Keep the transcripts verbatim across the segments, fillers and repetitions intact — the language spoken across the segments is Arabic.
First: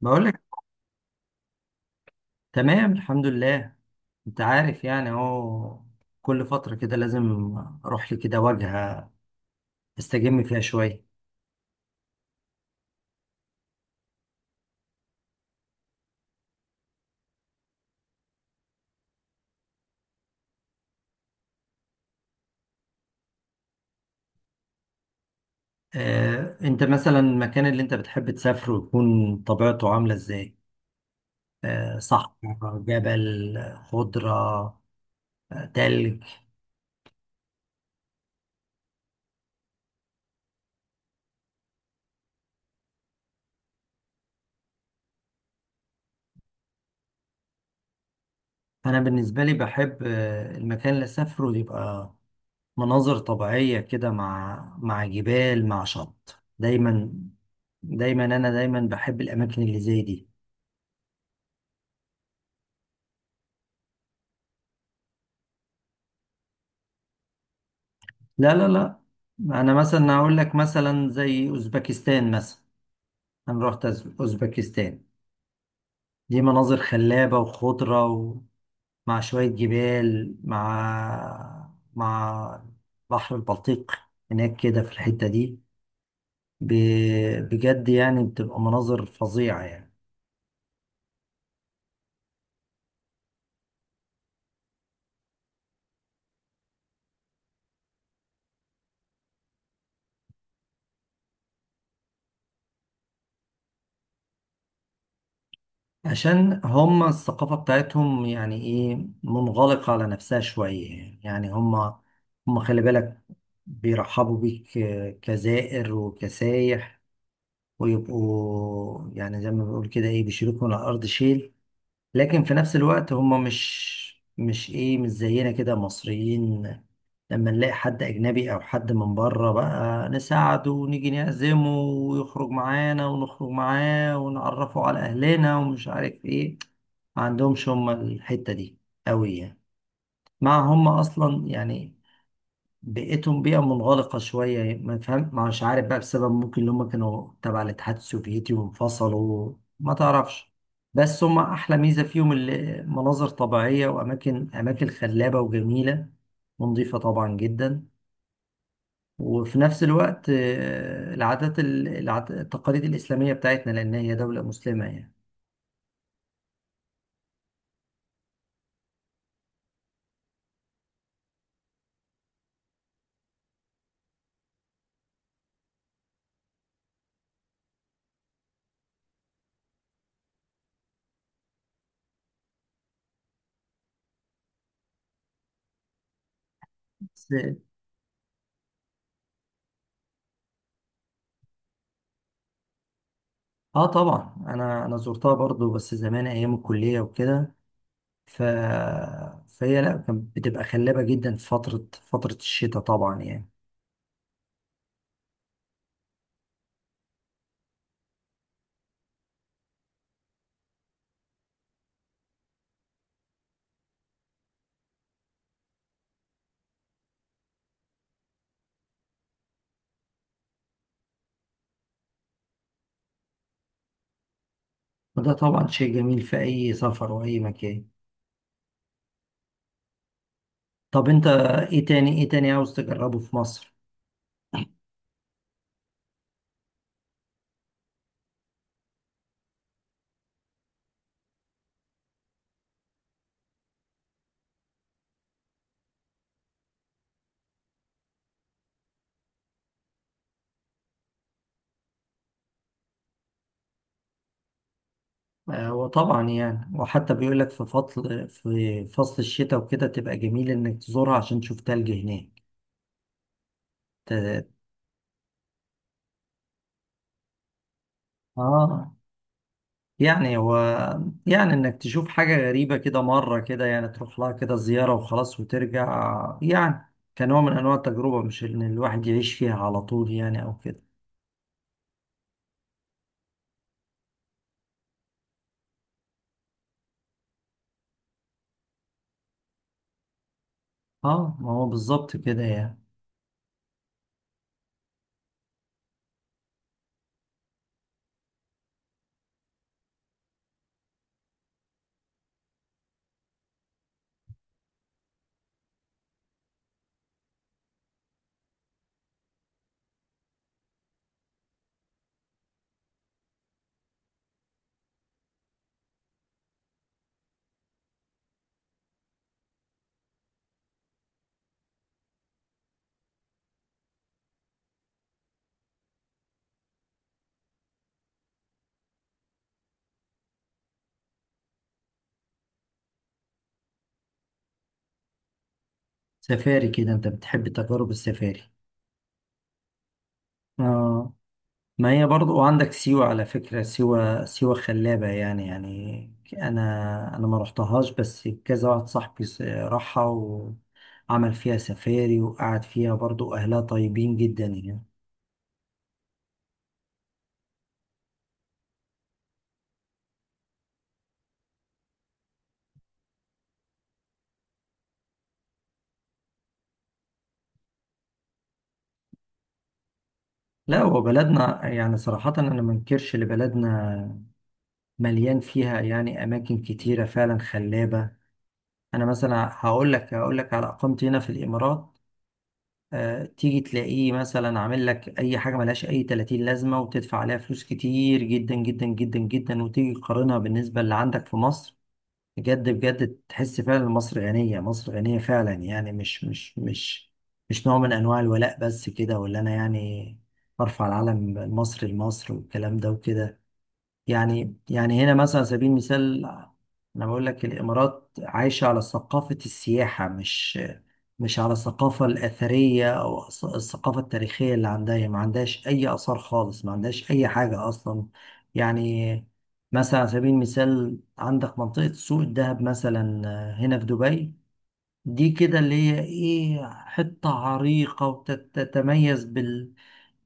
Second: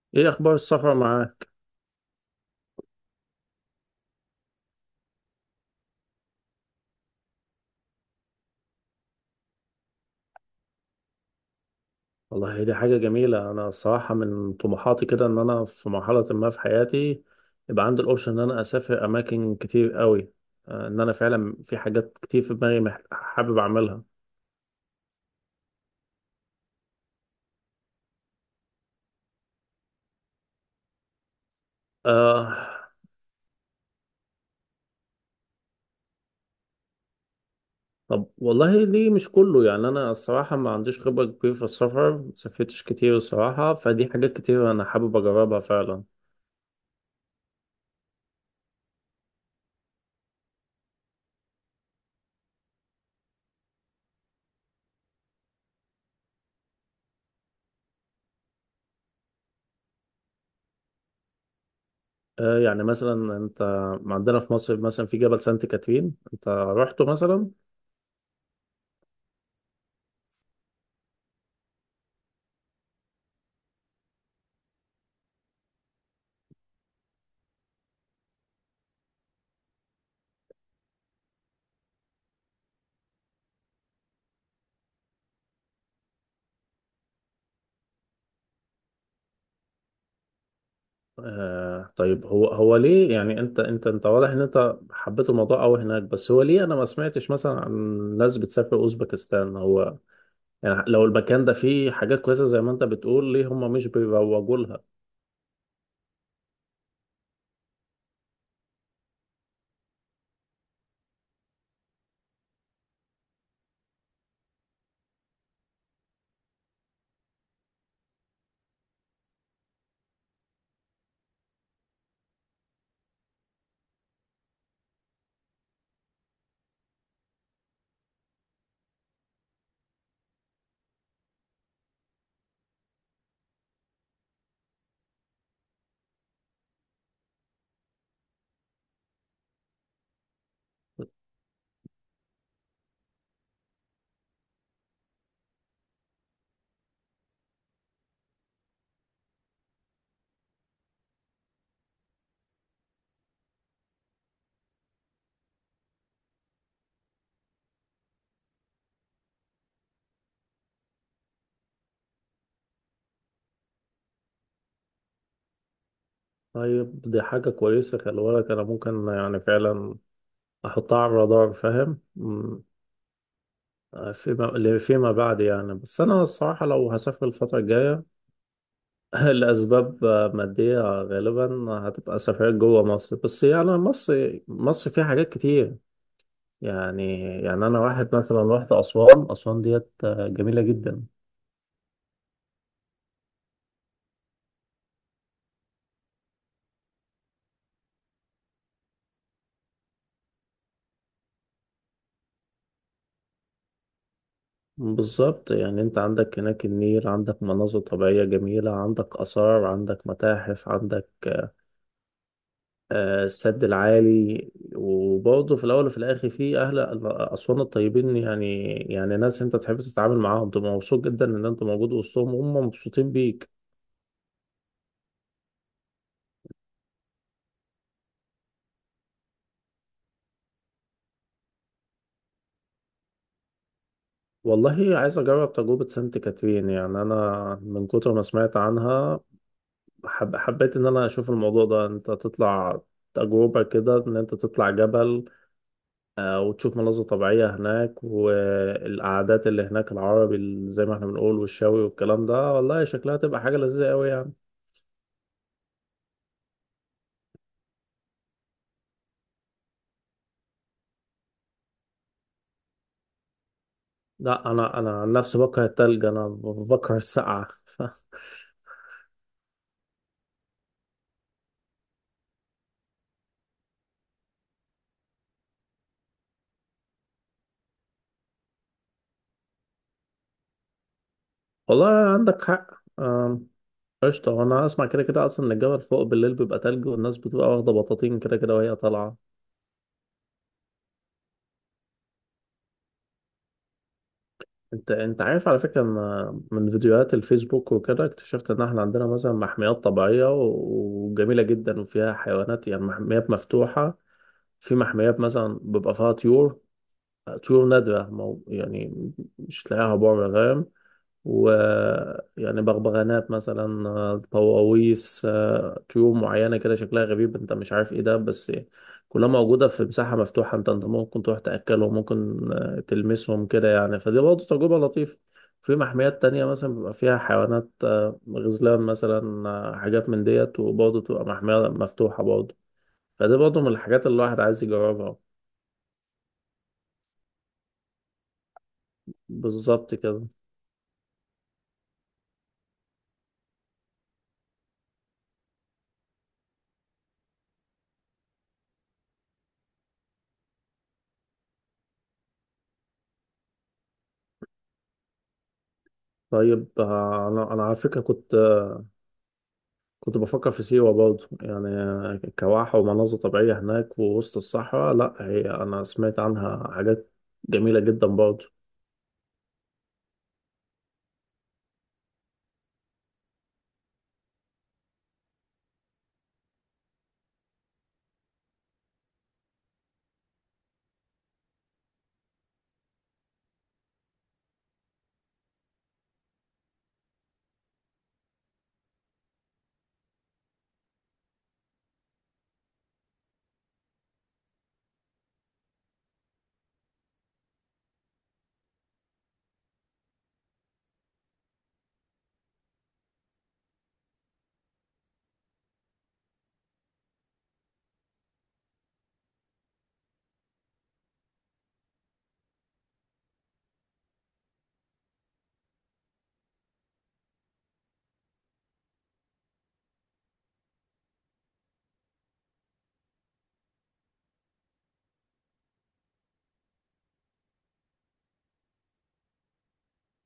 بقول ايه لك. اخبار السفر معاك؟ تمام، الحمد لله. انت عارف، يعني اهو كل فترة كده لازم اروح لي كده واجهة استجم فيها شوية. والله هي دي حاجه جميله. انا الصراحه من طموحاتي كده ان انا في مرحله ما في حياتي يبقى عندي الاوبشن ان انا اسافر اماكن كتير قوي. آه، ان انا فعلا في حاجات كتير في دماغي مح- حابب اعملها. اه، انت مثلا المكان اللي انت بتحب تسافره يكون طبيعته عاملة ازاي؟ اه، آه، صحراء، جبل، خضرة، اه تلج. طب والله ليه مش كله؟ يعني انا الصراحه ما عنديش خبره كبيره في السفر، ما سافرتش كتير الصراحه، فدي حاجات كتير انا حابب اجربها فعلا. انا بالنسبة لي بحب اه المكان اللي اسافره يبقى مناظر طبيعية كده، مع مع جبال مع شط دايما دايما انا دايما بحب الاماكن اللي زي دي. آه، يعني مثلا انت، عندنا في مصر مثلا في جبل سانت كاترين، انت رحته مثلا؟ لا، لا، لا. انا مثلا هقول لك مثلا زي اوزبكستان مثلا. انا رحت أز- اوزبكستان. دي مناظر خلابة وخضرة، ومع شوية جبال مع مع بحر البلطيق هناك كده في الحتة دي. ب- بجد يعني بتبقى مناظر فظيعة يعني. آه طيب، هو هو ليه يعني؟ انت انت انت واضح ان انت حبيت الموضوع قوي هناك، بس هو ليه انا ما سمعتش مثلا عن ناس بتسافر اوزبكستان؟ هو يعني لو المكان ده فيه حاجات كويسة زي ما انت بتقول، ليه هم مش بيروجوا لها؟ عشان هم الثقافة بتاعتهم يعني ايه منغلقة على نفسها شوية. يعني هم هم خلي بالك بيرحبوا بيك كزائر وكسايح، ويبقوا يعني زي ما بيقول كده ايه بيشيلوك من الأرض شيل. لكن في نفس الوقت هم مش مش ايه مش زينا كده مصريين. لما نلاقي حد اجنبي او حد من بره بقى نساعده، ونيجي نعزمه ويخرج معانا ونخرج معاه، ونعرفه على اهلنا ومش عارف ايه. ما عندهمش هم الحتة دي قوي يعني. مع هم اصلا يعني بيئتهم بيئة منغلقة شوية، ما فهم مش عارف بقى، بسبب ممكن اللي هم كانوا تبع الاتحاد السوفيتي وانفصلوا، ما تعرفش. بس هم أحلى ميزة فيهم اللي مناظر طبيعية وأماكن أماكن خلابة وجميلة، ونظيفة طبعا جدا. وفي نفس الوقت آه، العادات ال- العاد- التقاليد الإسلامية بتاعتنا، لأن هي دولة مسلمة يعني. طيب دي حاجة كويسة، خلي بالك انا ممكن يعني فعلا احطها على الرادار، فاهم؟ مم، آه، فيما فيما بعد يعني. بس انا الصراحة لو هسافر الفترة الجاية الأسباب مادية غالبا، هتبقى سفريات جوه مصر. بس يعني مصر مصر فيها حاجات كتير يعني بس يعني أنا واحد مثلا رحت أسوان. أسوان ديت جميلة جدا. آه، طبعا أنا أنا زرتها برضو، بس زمان أيام الكلية وكده. ف... فهي لا كانت بتبقى خلابة جدا في فترة فترة الشتاء طبعا يعني. بالظبط، يعني أنت عندك هناك النيل، عندك مناظر طبيعية جميلة، عندك آثار، عندك متاحف، عندك آه، السد العالي، وبرضه في الأول وفي الآخر في أهل أسوان الطيبين يعني. يعني ناس أنت تحب تتعامل معاهم، تبقى مبسوط جدا إن أنت موجود وسطهم وهم مبسوطين بيك. وده طبعا شيء جميل في أي سفر وأي مكان. طب أنت إيه تاني إيه تاني عاوز تجربه في مصر؟ والله عايز اجرب تجربة سانت كاترين، يعني انا من كتر ما سمعت عنها حب حبيت ان انا اشوف الموضوع ده. انت تطلع تجربة كده، ان انت تطلع جبل، آه، وتشوف مناظر طبيعية هناك، والقعدات اللي هناك العربي اللي زي ما احنا بنقول والشاوي والكلام ده. والله شكلها تبقى حاجة لذيذة قوي يعني. آه، وطبعا يعني، وحتى بيقول لك في فصل في فصل الشتاء وكده تبقى جميل إنك تزورها عشان تشوف تلج هناك. ت... لا انا انا عن نفسي بكره التلج، انا بكره السقعة. آه يعني هو، يعني انك تشوف حاجة غريبة كده مرة كده، يعني تروح لها كده زيارة وخلاص وترجع، يعني كنوع من انواع التجربة، مش ان الواحد يعيش فيها على طول يعني او كده. والله عندك حق. آم، قشطة. وأنا أسمع كده كده أصلا إن الجبل فوق بالليل بيبقى تلج، والناس بتبقى واخدة بطاطين كده كده وهي طالعة. اه ما هو بالظبط كده يعني. أنت أنت عارف على فكرة إن من فيديوهات الفيسبوك وكده اكتشفت إن إحنا عندنا مثلا محميات طبيعية و- وجميلة جدا وفيها حيوانات، يعني محميات مفتوحة. في محميات مثلا بيبقى فيها طيور، طيور نادرة، مو يعني مش تلاقيها بره، فاهم؟ ويعني بغبغانات مثلا، آه، طواويس، آه، طيور معينة كده شكلها غريب انت مش عارف ايه ده، بس كلها موجودة في مساحة مفتوحة. انت انت ممكن تروح تأكلهم، ممكن آه، تلمسهم كده يعني. فدي برضه تجربة لطيفة. في محميات تانية مثلا بيبقى فيها حيوانات، آه، غزلان مثلا، آه، حاجات من ديت، وبرضه تبقى محمية مفتوحة برضه. فدي برضه من الحاجات اللي الواحد عايز يجربها. سفاري كده، انت بتحب تجارب السفاري؟ بالظبط كده. اه ما هي برضو، وعندك سيوة على فكرة. سيوة سيوة خلابة يعني يعني. انا انا ما رحتهاش، بس كذا واحد صاحبي س- راحها وعمل فيها سفاري وقعد فيها، برضو اهلها طيبين جدا يعني. طيب آه، انا انا على فكره كنت كنت بفكر في سيوة برضه يعني، كواحة ومناظر طبيعية هناك ووسط الصحراء. لا هي أنا سمعت عنها حاجات جميلة جدا برضه. لا هو بلدنا يعني صراحة، أنا ما انكرش إن بلدنا مليان فيها يعني أماكن كتيرة فعلا خلابة. أنا مثلا هقول لك هقول لك على إقامتي هنا في الإمارات. آه، تيجي تلاقيه مثلا عامل لك أي حاجة ملهاش أي تلاتين لازمة، وتدفع عليها فلوس كتير جدا جدا جدا جدا، وتيجي تقارنها بالنسبة اللي عندك في مصر. بجد بجد تحس فعلا مصر غنية، مصر غنية فعلا. يعني مش مش مش مش نوع من أنواع الولاء بس كده، ولا أنا يعني برفع العلم المصري لمصر والكلام ده وكده. يعني يعني هنا مثلا على سبيل المثال، انا بقول لك الامارات عايشه على ثقافه السياحه، مش مش على الثقافه الاثريه او الث- الثقافه التاريخيه. اللي عندها هي ما عندهاش اي اثار خالص، ما عندهاش اي حاجه اصلا يعني. مثلا على سبيل المثال عندك منطقه سوق الذهب مثلا هنا في دبي. دي كده اللي هي ايه حته عريقه، وتتميز بال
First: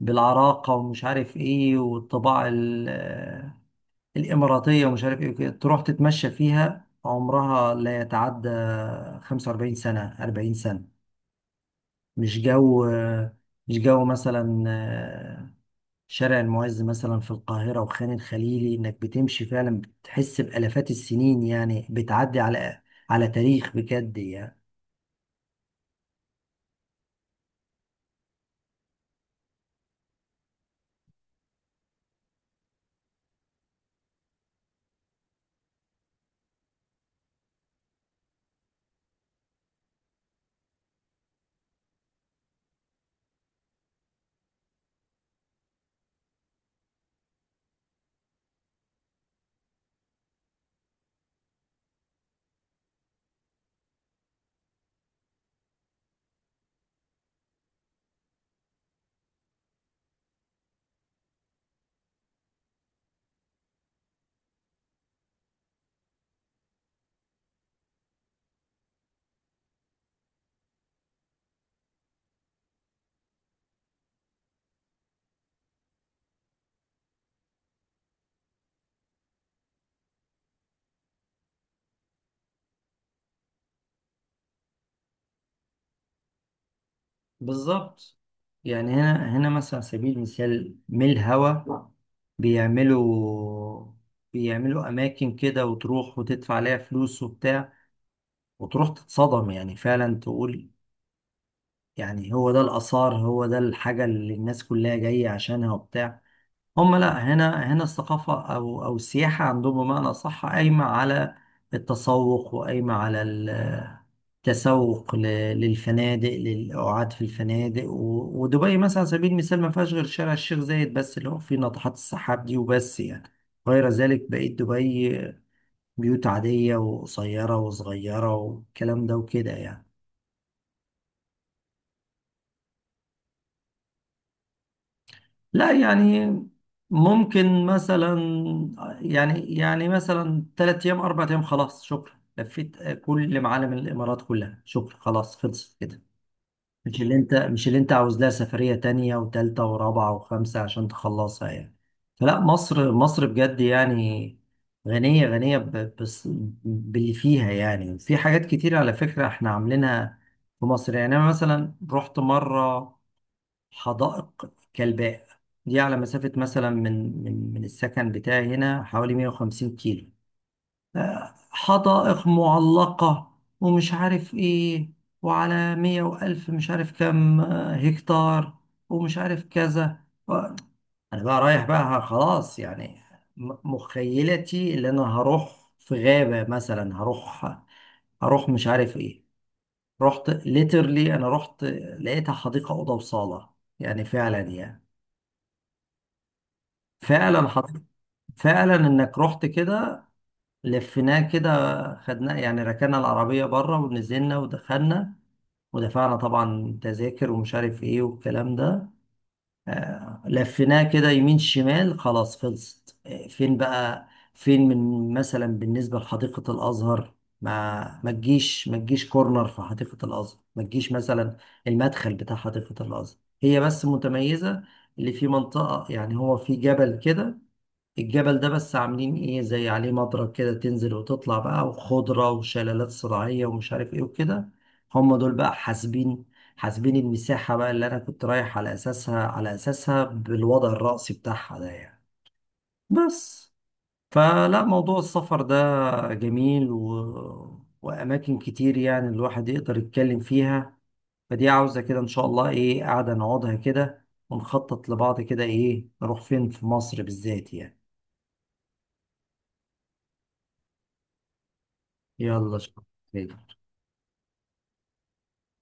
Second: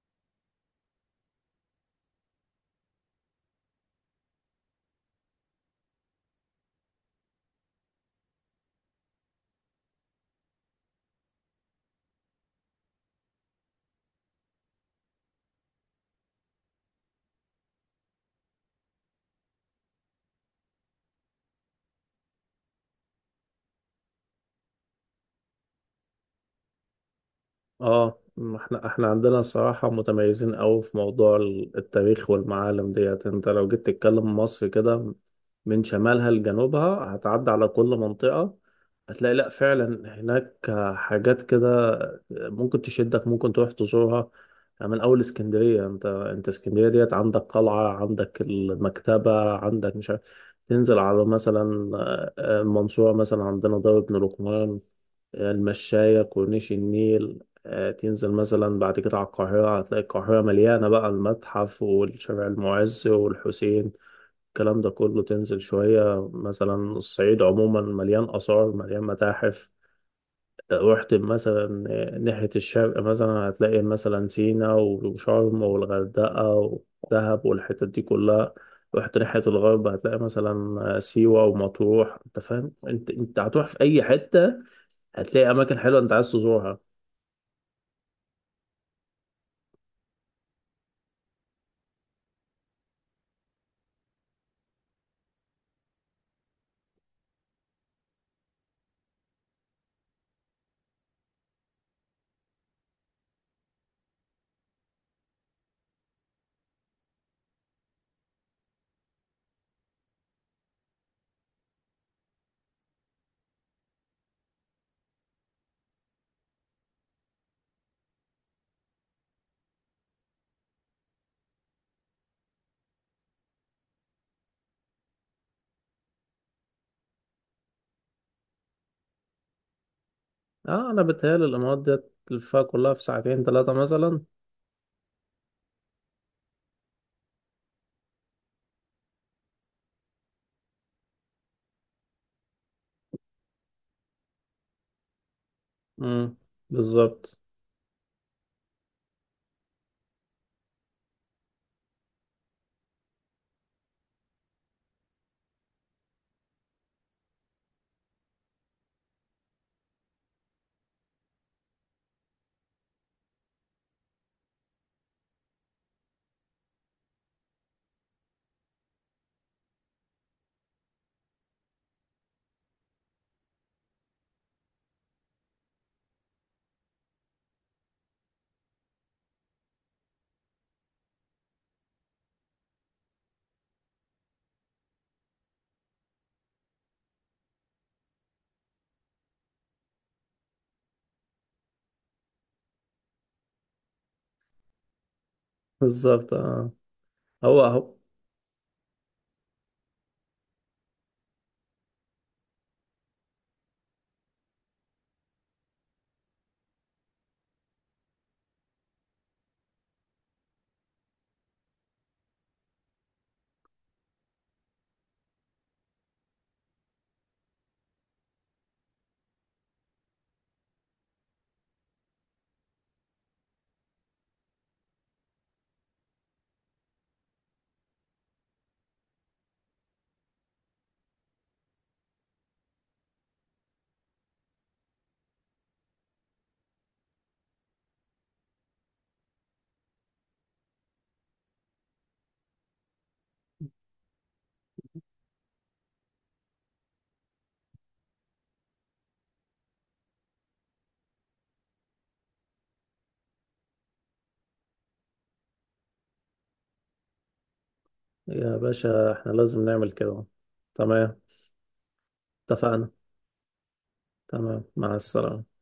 بالعراقه ومش عارف ايه، والطباع الإماراتية ومش عارف إيه وكده. تروح تتمشى فيها، عمرها لا يتعدى 45 سنة، 40 سنة. مش جو، مش جو مثلا آه، شارع المعز مثلا في القاهرة وخان الخليلي، إنك بتمشي فعلا بتحس بآلافات السنين، يعني بتعدي على على تاريخ بجد يعني. اه، ما احنا احنا عندنا صراحة متميزين قوي في موضوع ال- التاريخ والمعالم ديت. انت لو جيت تتكلم مصر كده من شمالها لجنوبها هتعدي على كل منطقة، هتلاقي لا فعلا هناك حاجات كده ممكن تشدك، ممكن تروح تزورها. يعني من اول اسكندرية، انت انت اسكندرية ديت عندك قلعة، عندك المكتبة، عندك مش عارف. تنزل على مثلا آه، آه، المنصورة مثلا عندنا دار ابن لقمان، المشاية كورنيش النيل. آه، تنزل مثلا بعد كده على القاهرة هتلاقي القاهرة مليانة بقى المتحف والشارع المعز والحسين، الكلام ده كله. تنزل شوية مثلا الصعيد عموما مليان آثار مليان متاحف. آه، رحت مثلا آه، ناحية الشرق مثلا هتلاقي مثلا سينا وشرم والغردقة ودهب والحتت دي كلها. رحت ناحية الغرب هتلاقي مثلا آه، سيوة ومطروح. انت فاهم، انت انت هتروح في اي حتة هتلاقي اماكن حلوة انت عايز تزورها. بالظبط. يعني هنا هنا مثلا على سبيل المثال ميل هوا بيعملوا بيعملوا أماكن كده، وتروح وتدفع عليها فلوس وبتاع، وتروح تتصدم يعني فعلا. تقول يعني هو ده الآثار، هو ده الحاجة اللي الناس كلها جاية عشانها وبتاع. هم لا، هنا هنا الثقافة أو أو السياحة عندهم بمعنى صح قايمة على التسوق، وقايمة على ال- التسوق ل- للفنادق، للقعاد في الفنادق، و- ودبي مثلا على سبيل المثال ما فيهاش غير شارع الشيخ زايد بس، اللي هو فيه ناطحات السحاب دي وبس يعني. غير ذلك بقيت دبي بيوت عادية وقصيرة وصغيرة والكلام ده وكده يعني. اه، انا بتهيألي الامارات ديت تلفها كلها في ساعتين ثلاثة مثلا. لا يعني ممكن مثلا يعني يعني مثلا ثلاث ايام اربع ايام، خلاص شكرا، لفيت كل معالم الامارات كلها. شكرا، خلاص خلصت كده. امم مش اللي انت بالظبط. مش اللي انت عاوز لها سفرية تانية وتالتة ورابعة وخمسة عشان تخلصها يعني. فلا، مصر مصر بجد يعني، غنية غنية ب- بس باللي فيها يعني. في حاجات كتير على فكرة احنا عاملينها في مصر يعني. انا مثلا رحت مرة حدائق كلباء، دي على مسافة مثلا من من من السكن بتاعي هنا حوالي 150 كيلو. آه، حدائق معلقة ومش عارف ايه، وعلى مية وألف مش عارف كام آه، هكتار، ومش عارف كذا. و- أنا بقى رايح بقى خلاص يعني، م- مخيلتي اللي أنا هروح في غابة مثلا، هروح هروح مش عارف ايه. رحت ليترلي، أنا رحت لقيتها حديقة أوضة وصالة يعني فعلا يعني. بالظبط، اه. فعلا هو حط... اهو. فعلا انك رحت كده لفيناه كده، خدناه يعني، ركنا العربية بره ونزلنا ودخلنا، ودفعنا طبعا تذاكر ومش عارف ايه والكلام ده. آه، لفيناه كده يمين شمال خلاص خلصت. آه فين بقى، فين من مثلا بالنسبة لحديقة الأزهر؟ ما ما تجيش ما تجيش كورنر في حديقة الأزهر. ما تجيش مثلا المدخل بتاع حديقة الأزهر، هي بس متميزة اللي في منطقة يعني. هو في جبل كده، الجبل ده بس عاملين ايه زي عليه مضرب كده، تنزل وتطلع بقى، وخضرة وشلالات صناعية ومش عارف ايه وكده. هم دول بقى حاسبين حاسبين المساحة بقى، اللي انا كنت رايح على اساسها على اساسها بالوضع الرأسي بتاعها ده يعني. بس فلا، موضوع السفر ده جميل و... واماكن كتير يعني الواحد يقدر يتكلم فيها. فدي عاوزة كده ان شاء الله ايه قاعدة نقعدها كده ونخطط لبعض، كده ايه نروح فين في مصر بالذات يعني. يا باشا احنا لازم نعمل كده. تمام. يلا شكرا. اتفقنا. تمام، مع السلامة.